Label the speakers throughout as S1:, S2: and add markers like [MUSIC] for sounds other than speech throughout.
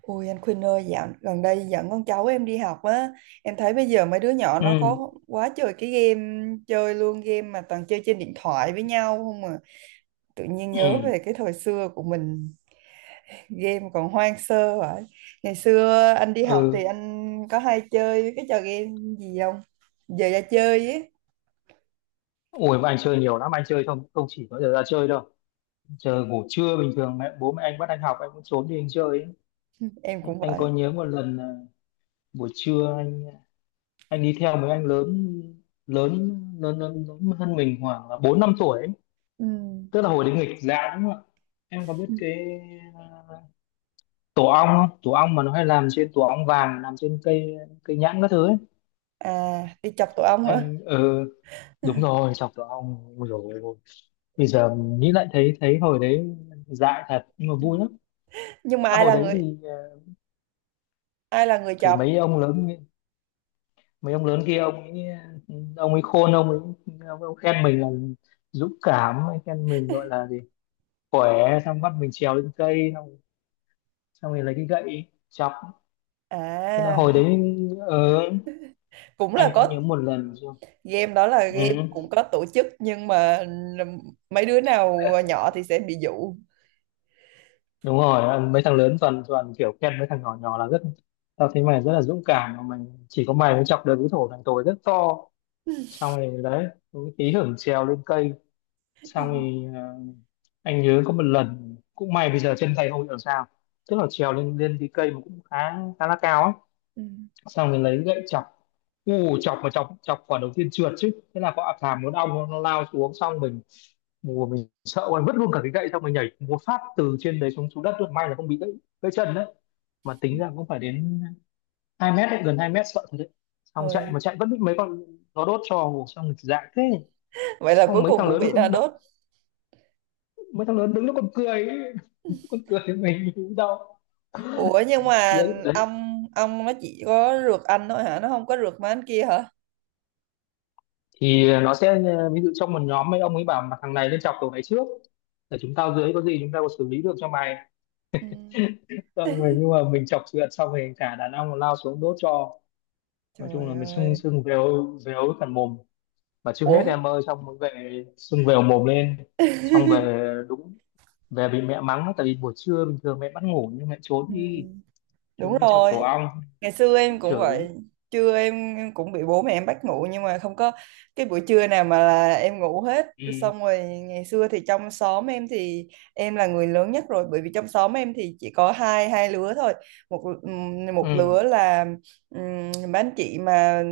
S1: Ôi anh Khuynh ơi, dạo gần đây dẫn con cháu em đi học á, em thấy bây giờ mấy đứa nhỏ
S2: ừ
S1: nó có quá trời cái game chơi luôn, game mà toàn chơi trên điện thoại với nhau không à. Tự nhiên nhớ về
S2: ừ
S1: cái thời xưa của mình, game còn hoang sơ vậy. Ngày xưa anh đi học thì
S2: ừ
S1: anh có hay chơi cái trò game gì không? Giờ ra chơi ấy,
S2: Ủa mà anh chơi nhiều lắm, anh chơi không không chỉ có giờ ra chơi đâu. Chờ ngủ trưa bình thường mẹ, bố mẹ anh bắt anh học, anh cũng trốn đi anh chơi ấy.
S1: em
S2: anh,
S1: cũng
S2: anh
S1: vậy.
S2: có nhớ một lần là buổi trưa anh đi theo mấy anh lớn, lớn lớn hơn mình khoảng là bốn năm tuổi ấy.
S1: Ừ.
S2: Tức là hồi đấy nghịch dạng đúng không ạ? Em có biết cái, à, tổ ong không? Tổ ong mà nó hay làm trên, tổ ong vàng làm trên cây cây nhãn các thứ ấy.
S1: À, đi chọc tổ ong hả?
S2: Anh đúng
S1: [LAUGHS]
S2: rồi, chọc tổ ong rồi. Bây giờ nghĩ lại thấy thấy hồi đấy dại thật nhưng mà vui lắm.
S1: Nhưng mà
S2: Tức là
S1: ai
S2: hồi
S1: là
S2: đấy
S1: người ai là người
S2: thì
S1: chọc?
S2: mấy ông lớn, mấy ông lớn kia ông ấy, ông ấy khôn, ông ấy khen mình là dũng cảm, ông ấy khen mình gọi là gì, khỏe, xong bắt mình trèo lên cây, xong xong rồi lấy cái gậy chọc. Thế là
S1: À,
S2: hồi đấy, ờ,
S1: cũng là
S2: anh có nhớ
S1: có
S2: một lần chưa.
S1: game đó, là
S2: Ừ,
S1: game cũng có tổ chức nhưng mà mấy đứa nào nhỏ thì sẽ bị dụ.
S2: đúng rồi, mấy thằng lớn toàn, kiểu khen mấy thằng nhỏ nhỏ là rất, tao thấy mày rất là dũng cảm mà mày, chỉ có mày mới chọc được cái thổ thằng tồi rất to. Xong rồi đấy, cũng tí hưởng trèo lên cây, xong rồi anh nhớ có một lần cũng may bây giờ chân tay không bị sao. Tức là trèo lên lên cái cây mà cũng khá, khá là cao ấy.
S1: Ừ.
S2: Xong rồi lấy gậy chọc, u chọc mà chọc chọc quả đầu tiên trượt chứ, thế là có thảm muốn ong nó lao xuống, xong mình, mùa mình sợ quá vứt luôn cả cái gậy, xong mình nhảy một phát từ trên đấy xuống, xuống đất luôn, may là không bị gãy, gãy chân đấy. Mà tính ra cũng phải đến 2 mét đấy, gần 2 mét, sợ thật đấy. Xong chạy
S1: Ôi,
S2: mà chạy vẫn bị mấy con nó đốt cho, xong rồi dại thế.
S1: vậy là
S2: Xong
S1: cuối
S2: mấy
S1: cùng
S2: thằng
S1: cũng
S2: lớn nó
S1: bị nó
S2: còn
S1: đốt.
S2: mấy thằng lớn đứng nó còn cười ấy. [LAUGHS] Còn cười với mình cũng đau.
S1: Ủa nhưng mà
S2: Đấy, đấy,
S1: ông nó chỉ có rượt anh thôi hả? Nó không có rượt mấy anh kia hả?
S2: thì nó sẽ ví dụ trong một nhóm, mấy ông ấy bảo mà thằng này nên chọc, cậu này trước, để chúng tao dưới có gì chúng tao có xử lý được cho mày.
S1: Ừ.
S2: Xong rồi
S1: [LAUGHS]
S2: nhưng mà mình chọc chuyện xong rồi cả đàn ông lao xuống đốt cho. Nói chung là
S1: Trời
S2: mình sưng,
S1: ơi.
S2: sưng vèo vèo cả mồm, và chưa hết
S1: Ủa,
S2: em ơi, xong mới về sưng vèo mồm lên. Xong về
S1: [LAUGHS]
S2: đúng, về bị mẹ mắng tại vì buổi trưa bình thường mẹ bắt ngủ nhưng mẹ
S1: Ừ.
S2: trốn đi, trốn
S1: Đúng
S2: đi chọc
S1: rồi.
S2: tổ ong,
S1: Ngày xưa
S2: bị
S1: em cũng
S2: chửi.
S1: vậy, trưa em cũng bị bố mẹ em bắt ngủ nhưng mà không có cái buổi trưa nào mà là em ngủ hết.
S2: Ừ.
S1: Xong rồi ngày xưa thì trong xóm em thì em là người lớn nhất rồi, bởi vì trong xóm em thì chỉ có hai hai lứa thôi. Một ừm, một lứa
S2: Ừ.
S1: là um, mấy anh chị mà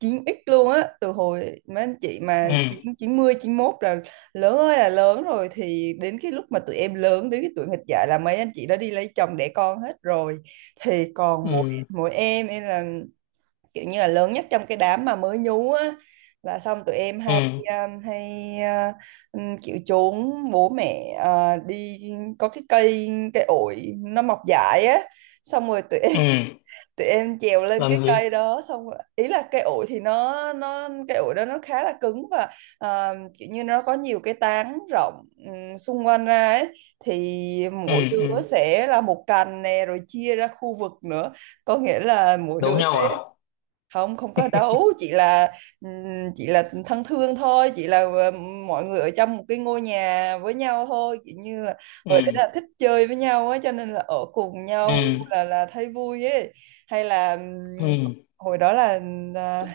S1: chín x luôn á, từ hồi mấy anh chị mà chín
S2: ừ
S1: 91 là lớn ơi là lớn rồi. Thì đến cái lúc mà tụi em lớn đến cái tuổi nghịch dại là mấy anh chị đã đi lấy chồng đẻ con hết rồi, thì còn
S2: ừ
S1: mỗi em là kiểu như là lớn nhất trong cái đám mà mới nhú á. Là xong tụi em
S2: ừ
S1: hay hay uh, kiểu trốn bố mẹ đi. Có cái cây cây ổi nó mọc dại á, xong rồi tụi
S2: ừ
S1: thì em trèo lên
S2: làm
S1: cái
S2: gì?
S1: cây đó. Ý là cây ổi thì nó cây ổi đó nó khá là cứng và à, kiểu như nó có nhiều cái tán rộng xung quanh ra ấy. Thì
S2: ừ
S1: mỗi
S2: ừ
S1: đứa sẽ là một cành nè, rồi chia ra khu vực nữa, có nghĩa là mỗi
S2: Đấu
S1: đứa.
S2: nhau à?
S1: Không không có đấu, chỉ là thân thương thôi, chỉ là mọi người ở trong một cái ngôi nhà với nhau thôi, kiểu như là hồi đấy là
S2: ừ
S1: thích chơi với nhau á, cho nên là ở cùng
S2: ừ
S1: nhau là thấy vui ấy. Hay là
S2: ừ
S1: hồi đó là à,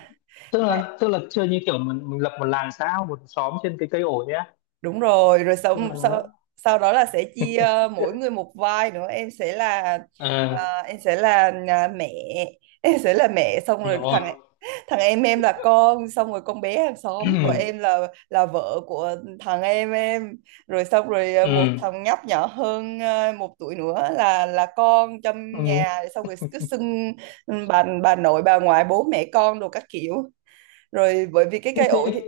S2: Tức là chơi như kiểu mình lập một làng xã, một xóm trên cái cây ổi á.
S1: đúng rồi, rồi sau
S2: Tức là.
S1: sau sau đó là sẽ chia mỗi người một vai nữa. Em sẽ là
S2: À.
S1: à, em sẽ là à, mẹ, [LAUGHS] em sẽ là mẹ, xong rồi thằng
S2: Rồi.
S1: thằng em là con, xong rồi con bé hàng
S2: [CLEARS THROAT]
S1: xóm của
S2: Ừ.
S1: em là vợ của thằng em em. Rồi xong rồi à,
S2: Ừ.
S1: một thằng nhóc nhỏ hơn à, 1 tuổi nữa là con trong
S2: Ừ.
S1: nhà, xong rồi cứ xưng bà nội, bà ngoại, bố mẹ con đồ các kiểu. Rồi bởi vì cái
S2: Thế,
S1: cây ổi thì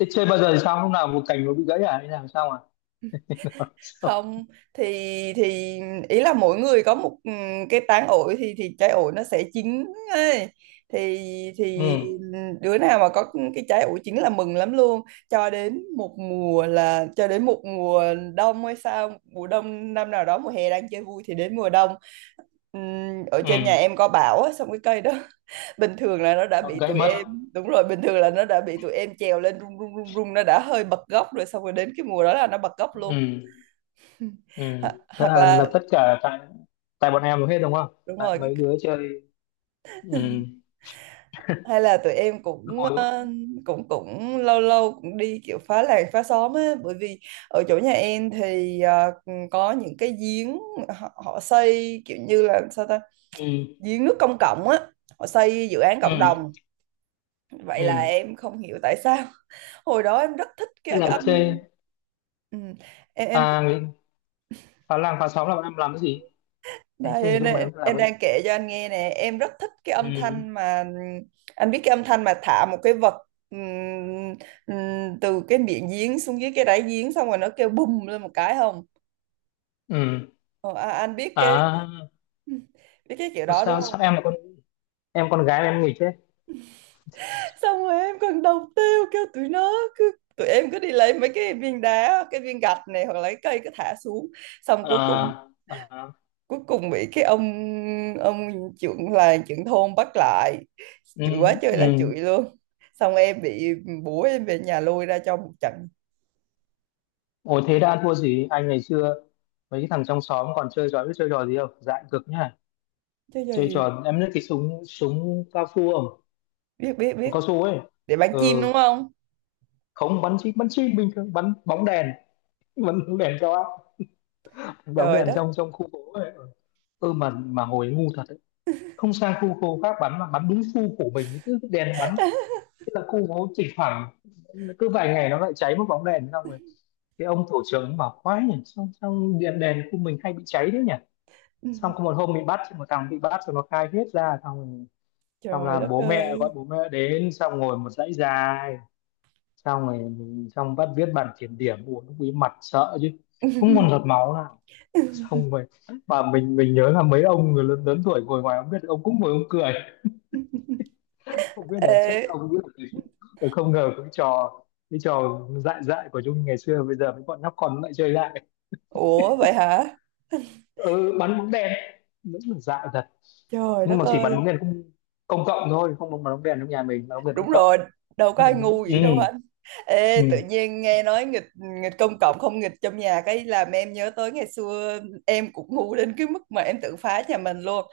S2: thế chơi bao giờ thì sao, lúc nào một cành nó bị gãy à hay làm sao à? [LAUGHS]
S1: không, thì thì ý là mỗi người có một cái tán ổi. Thì trái ổi nó sẽ chín ấy. thì
S2: ừ
S1: thì đứa nào mà có cái trái ổi chín là mừng lắm luôn, cho đến một mùa, là cho đến một mùa đông hay sao, mùa đông năm nào đó, mùa hè đang chơi vui thì đến mùa đông ở
S2: ừ
S1: trên nhà em có bão á, xong cái cây đó [LAUGHS] bình thường là nó đã
S2: nó
S1: bị
S2: gãy
S1: tụi em.
S2: mất.
S1: Đúng rồi, bình thường là nó đã bị tụi em trèo lên rung rung rung rung, nó đã hơi bật gốc rồi, xong rồi đến cái mùa đó là nó bật gốc luôn.
S2: Ừ. Ừ.
S1: Ho
S2: Thế
S1: hoặc
S2: là
S1: là
S2: tất cả tại, tại bọn em hết đúng không,
S1: đúng
S2: tại
S1: rồi,
S2: mấy đứa chơi. Ừ.
S1: hay là tụi em cũng
S2: Hồi-.
S1: cũng cũng lâu lâu cũng đi kiểu phá làng phá xóm á, bởi vì ở chỗ nhà em thì có những cái giếng, họ, họ xây kiểu như là sao ta,
S2: ừ
S1: giếng nước công cộng á, họ xây dự án cộng
S2: ừ
S1: đồng. Vậy
S2: ừ
S1: là em không hiểu tại sao [LAUGHS] hồi đó em rất thích
S2: Tức
S1: cái
S2: là
S1: âm.
S2: chơi.
S1: Ừ. em.
S2: À nghĩ-, phá làng phá xóm là bọn em làm cái gì? Anh chưa hình
S1: Đây,
S2: dung mà
S1: nè,
S2: em làm
S1: em
S2: cái gì.
S1: đang kể cho anh nghe nè, em rất thích cái
S2: ừ
S1: âm thanh mà anh biết cái âm thanh mà thả một cái vật ừm, từ cái miệng giếng xuống dưới cái đáy giếng, xong rồi nó kêu bùm lên một cái không?
S2: ừ
S1: Ờ, à, anh
S2: À.
S1: biết cái kiểu
S2: Có
S1: đó đúng
S2: sao,
S1: không?
S2: sao em là con, em con gái mà em nghịch thế?
S1: Xong rồi em còn đầu tiêu kêu tụi nó, cứ tụi em cứ đi lấy mấy cái viên đá, cái viên gạch này, hoặc lấy cây cứ thả xuống, xong
S2: À, à.
S1: cuối cùng bị cái ông trưởng, là trưởng thôn, bắt lại
S2: ừ
S1: chửi quá trời
S2: ừ
S1: là chửi luôn. Xong em bị bố em về nhà lôi ra cho một trận.
S2: Ồ, thế đã thua gì anh ngày xưa. Mấy cái thằng trong xóm còn chơi trò, biết chơi trò gì không, dại cực nhá.
S1: Chứ cho
S2: Chơi
S1: gì.
S2: trò, em biết cái súng, súng cao su không?
S1: Biết biết
S2: Súng
S1: biết.
S2: cao su ấy.
S1: Để bán
S2: Ừ.
S1: chim đúng không.
S2: Không, bắn chim, bắn chim bình thường, bắn bóng đèn. Bắn bóng đèn cho, bóng
S1: Trời
S2: đèn
S1: đất.
S2: trong, trong khu phố ấy. Ừ. Ừ mà hồi ấy ngu thật đấy, không sang khu khô khác bắn mà bắn đúng khu của mình, cứ đèn bắn. Thế là khu nó chỉ khoảng, cứ vài ngày nó lại cháy một bóng đèn. Xong rồi cái ông tổ trưởng ông bảo quái nhỉ, xong xong đèn, đèn khu mình hay bị cháy đấy nhỉ. Xong có một
S1: [LAUGHS]
S2: hôm bị bắt, xong một thằng bị bắt rồi nó khai hết ra. Xong rồi xong
S1: Trời
S2: là
S1: đất
S2: bố mẹ
S1: ơi.
S2: gọi, bố mẹ đến, xong ngồi một dãy dài. Xong rồi mình xong bắt viết bản kiểm điểm, buồn lúc ấy mặt sợ chứ, không còn giọt
S1: [LAUGHS]
S2: máu nào. Xong rồi mà mình nhớ là mấy ông người lớn, lớn tuổi ngồi ngoài không biết, ông cũng ngồi ông cười, không biết là chắc
S1: Ê,
S2: ông biết là từ-, từ không ngờ cái trò, cái trò dại, dại của Nhung ngày xưa bây giờ mấy bọn nhóc con nó lại chơi lại.
S1: ủa vậy hả.
S2: Ừ, bắn bóng đèn. Đúng là dại thật.
S1: Trời
S2: Nhưng
S1: đất
S2: mà chỉ bắn
S1: ơi.
S2: bóng đèn công, công cộng thôi, không bắn bóng đèn trong nhà mình, bắn bóng đèn công
S1: Đúng
S2: cộng.
S1: rồi, đâu có ai ngu
S2: Ừ.
S1: vậy đâu hả. Ê,
S2: ừ
S1: tự nhiên nghe nói nghịch, nghịch công cộng không nghịch trong nhà, cái làm em nhớ tới ngày xưa em cũng ngu đến cái mức mà em tự phá nhà mình luôn.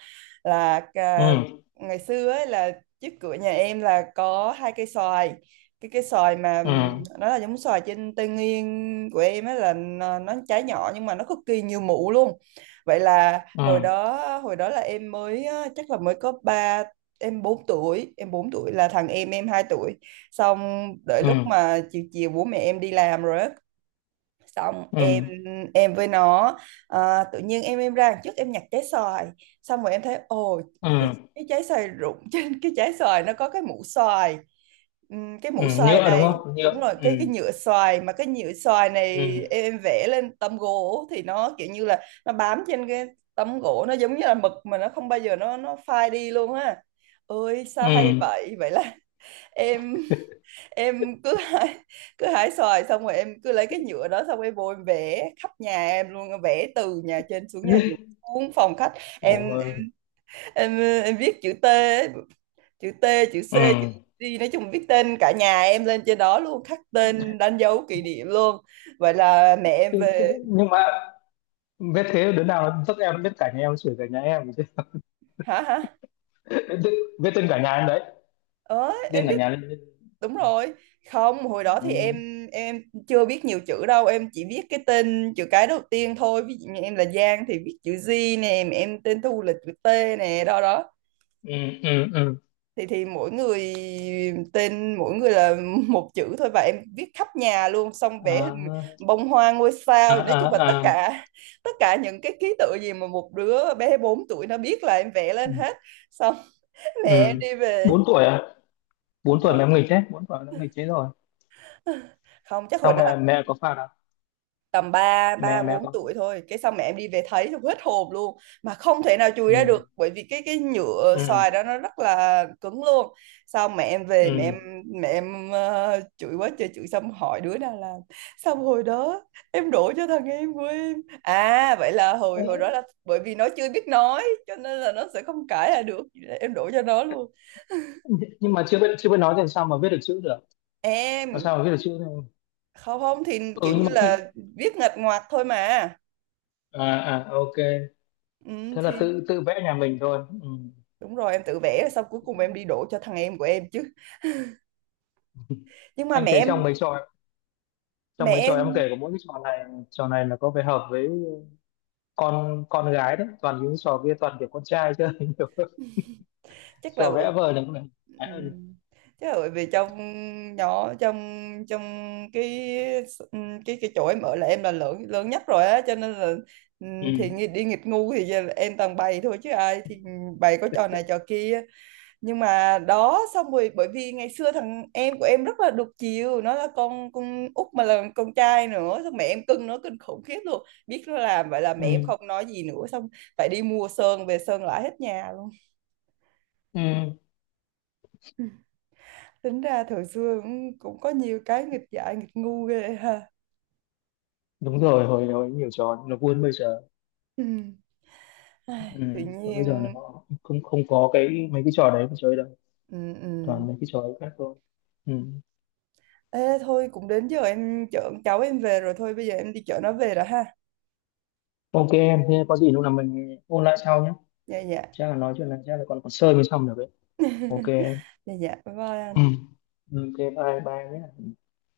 S1: Là à,
S2: ừ
S1: ngày xưa ấy là trước cửa nhà em là có hai cây xoài. Cái cây xoài mà
S2: ừ
S1: nó là giống xoài trên Tây Nguyên của em ấy, là nó trái nhỏ nhưng mà nó cực kỳ nhiều mủ luôn. Vậy là
S2: ừ
S1: hồi đó, hồi đó là em mới á, chắc là mới có ba, em 4 tuổi, em 4 tuổi là thằng em 2 tuổi. Xong đợi lúc
S2: ừ
S1: mà chiều chiều bố mẹ em đi làm rồi á, xong
S2: ừ
S1: em với nó à, tự nhiên em ra đằng trước em nhặt trái xoài, xong rồi em thấy ồ cái,
S2: ừ
S1: cái trái xoài rụng [LAUGHS] trên cái trái xoài nó có cái mũ xoài. Cái
S2: ừ
S1: mũ xoài
S2: Nhựa đúng
S1: này
S2: không, nhựa.
S1: đúng rồi,
S2: Ừ.
S1: cái nhựa xoài, mà cái nhựa xoài
S2: Ừ.
S1: này em vẽ lên tấm gỗ thì nó kiểu như là nó bám trên cái tấm gỗ, nó giống như là mực mà nó không bao giờ nó phai đi luôn á. Ơi sao hay
S2: Ừ.
S1: vậy, vậy là [LAUGHS] em em cứ hái xoài, xong rồi em cứ lấy cái nhựa đó, xong em vô em vẽ khắp nhà em luôn, vẽ từ nhà trên xuống nhà dưới, xuống phòng khách. em
S2: Ôi.
S1: em em viết chữ T ấy, chữ T, chữ C,
S2: Ừ.
S1: chữ D, nói chung viết tên cả nhà em lên trên đó luôn, khắc tên đánh dấu kỷ niệm luôn. Vậy là mẹ em
S2: Thế-, thế-,
S1: về.
S2: nhưng mà biết thế đứa nào nó dắt em, biết cả nhà em chửi cả nhà em chứ.
S1: Hả hả?
S2: [LAUGHS] Biết, biết tên cả nhà em đấy.
S1: Ờ,
S2: Tên
S1: em
S2: cả
S1: viết
S2: nhà lên.
S1: đúng rồi. Không hồi đó
S2: Ừ,
S1: thì em chưa biết nhiều chữ đâu, em chỉ viết cái tên chữ cái đầu tiên thôi, ví dụ như em là Giang thì viết chữ G nè, mà em tên Thu là chữ T nè, đó đó.
S2: ừ, ừ, ừ.
S1: Thì mỗi người tên mỗi người là [LAUGHS] một chữ thôi, và em viết khắp nhà luôn, xong vẽ hình
S2: À,
S1: bông hoa, ngôi
S2: à,
S1: sao, nói chung là tất
S2: à, à.
S1: cả, tất cả những cái ký tự gì mà một đứa bé 4 tuổi nó biết là em vẽ
S2: Ừ,
S1: lên hết. Xong [LAUGHS] mẹ
S2: ừ.
S1: em đi về.
S2: Bốn tuổi à? Bốn
S1: Đúng
S2: tuổi mà
S1: rồi,
S2: em nghịch đấy, bốn tuổi nó nghịch thế rồi.
S1: không chắc hồi
S2: Xong
S1: đó
S2: mẹ, mẹ có phạt à?
S1: tầm 3
S2: Mẹ,
S1: 3
S2: mẹ
S1: 4
S2: có.
S1: tuổi thôi. Cái xong mẹ em đi về thấy xong hết hồn luôn, mà không thể nào chùi ra được,
S2: Ừ,
S1: bởi vì cái nhựa
S2: ừ,
S1: xoài đó nó rất là cứng luôn. Xong mẹ em về mẹ em,
S2: ừ.
S1: mẹ em chửi quá trời chửi, xong hỏi đứa nào làm. Xong hồi đó em đổ cho thằng em của em. À vậy là hồi hồi đó
S2: Thế,
S1: là, bởi vì nó chưa biết nói cho nên là nó sẽ không cãi là được. Em đổ cho nó luôn.
S2: nhưng mà chưa biết, chưa biết nói thì sao mà viết được chữ được, làm
S1: Em
S2: sao mà viết được chữ đâu.
S1: không không thì
S2: Ừ
S1: kiểu
S2: nhưng
S1: như
S2: mà khi,
S1: là viết nghịch ngoạc thôi mà
S2: à, à ok.
S1: ừ,
S2: Thế là
S1: thì
S2: tự, tự vẽ nhà mình thôi. Ừ.
S1: đúng rồi, em tự vẽ rồi xong cuối cùng em đi đổ cho thằng em của em chứ. Nhưng mà
S2: Anh
S1: mẹ
S2: thấy
S1: em,
S2: trong mấy trò,
S1: mẹ
S2: trong mấy trò em
S1: em
S2: kể có mỗi cái trò này, trò này là có vẻ hợp với con gái đấy, toàn những trò kia toàn kiểu con trai chơi [LAUGHS] nhiều.
S1: chắc là
S2: Trò
S1: bởi
S2: vẽ vời là cũng là gái hơn.
S1: ừm, chắc là bởi vì trong nhỏ trong trong cái cái chỗ em ở là em là lớn lớn nhất rồi á, cho nên là
S2: Ừ.
S1: thì nghi- đi nghịch ngu thì giờ là em toàn bày thôi, chứ ai thì bày có trò này trò kia. Nhưng mà đó, xong rồi bởi vì ngày xưa thằng em của em rất là đục chiều, nó là con út mà là con trai nữa, xong mẹ em cưng nó kinh khủng khiếp luôn, biết nó làm vậy là mẹ em
S2: ừ
S1: không nói gì nữa, xong phải đi mua sơn về sơn lại hết nhà luôn.
S2: ừ
S1: Ừ. Tính ra thời xưa cũng, cũng có nhiều cái nghịch dại nghịch ngu ghê ha.
S2: Đúng rồi, hồi, hồi nhiều trò nó buôn bây giờ.
S1: Ừ.
S2: Ừ.
S1: Ai, tự
S2: Và bây giờ là
S1: nhiên.
S2: họ không không có cái mấy cái trò đấy mà chơi đâu,
S1: Ừ, ừ.
S2: toàn mấy cái trò khác thôi. Ừ.
S1: Ê, thôi cũng đến giờ em chở con cháu em về rồi, thôi bây giờ em đi chở nó về rồi ha.
S2: Ok em, thế có gì lúc nào mình ôn lại sau nhé.
S1: Dạ dạ.
S2: Chắc là nói chuyện này chắc là còn, còn sơ mới xong được đấy. Ok
S1: [LAUGHS]
S2: em.
S1: Dạ dạ bye bye
S2: Ừ.
S1: anh.
S2: Ok bye bye nhé.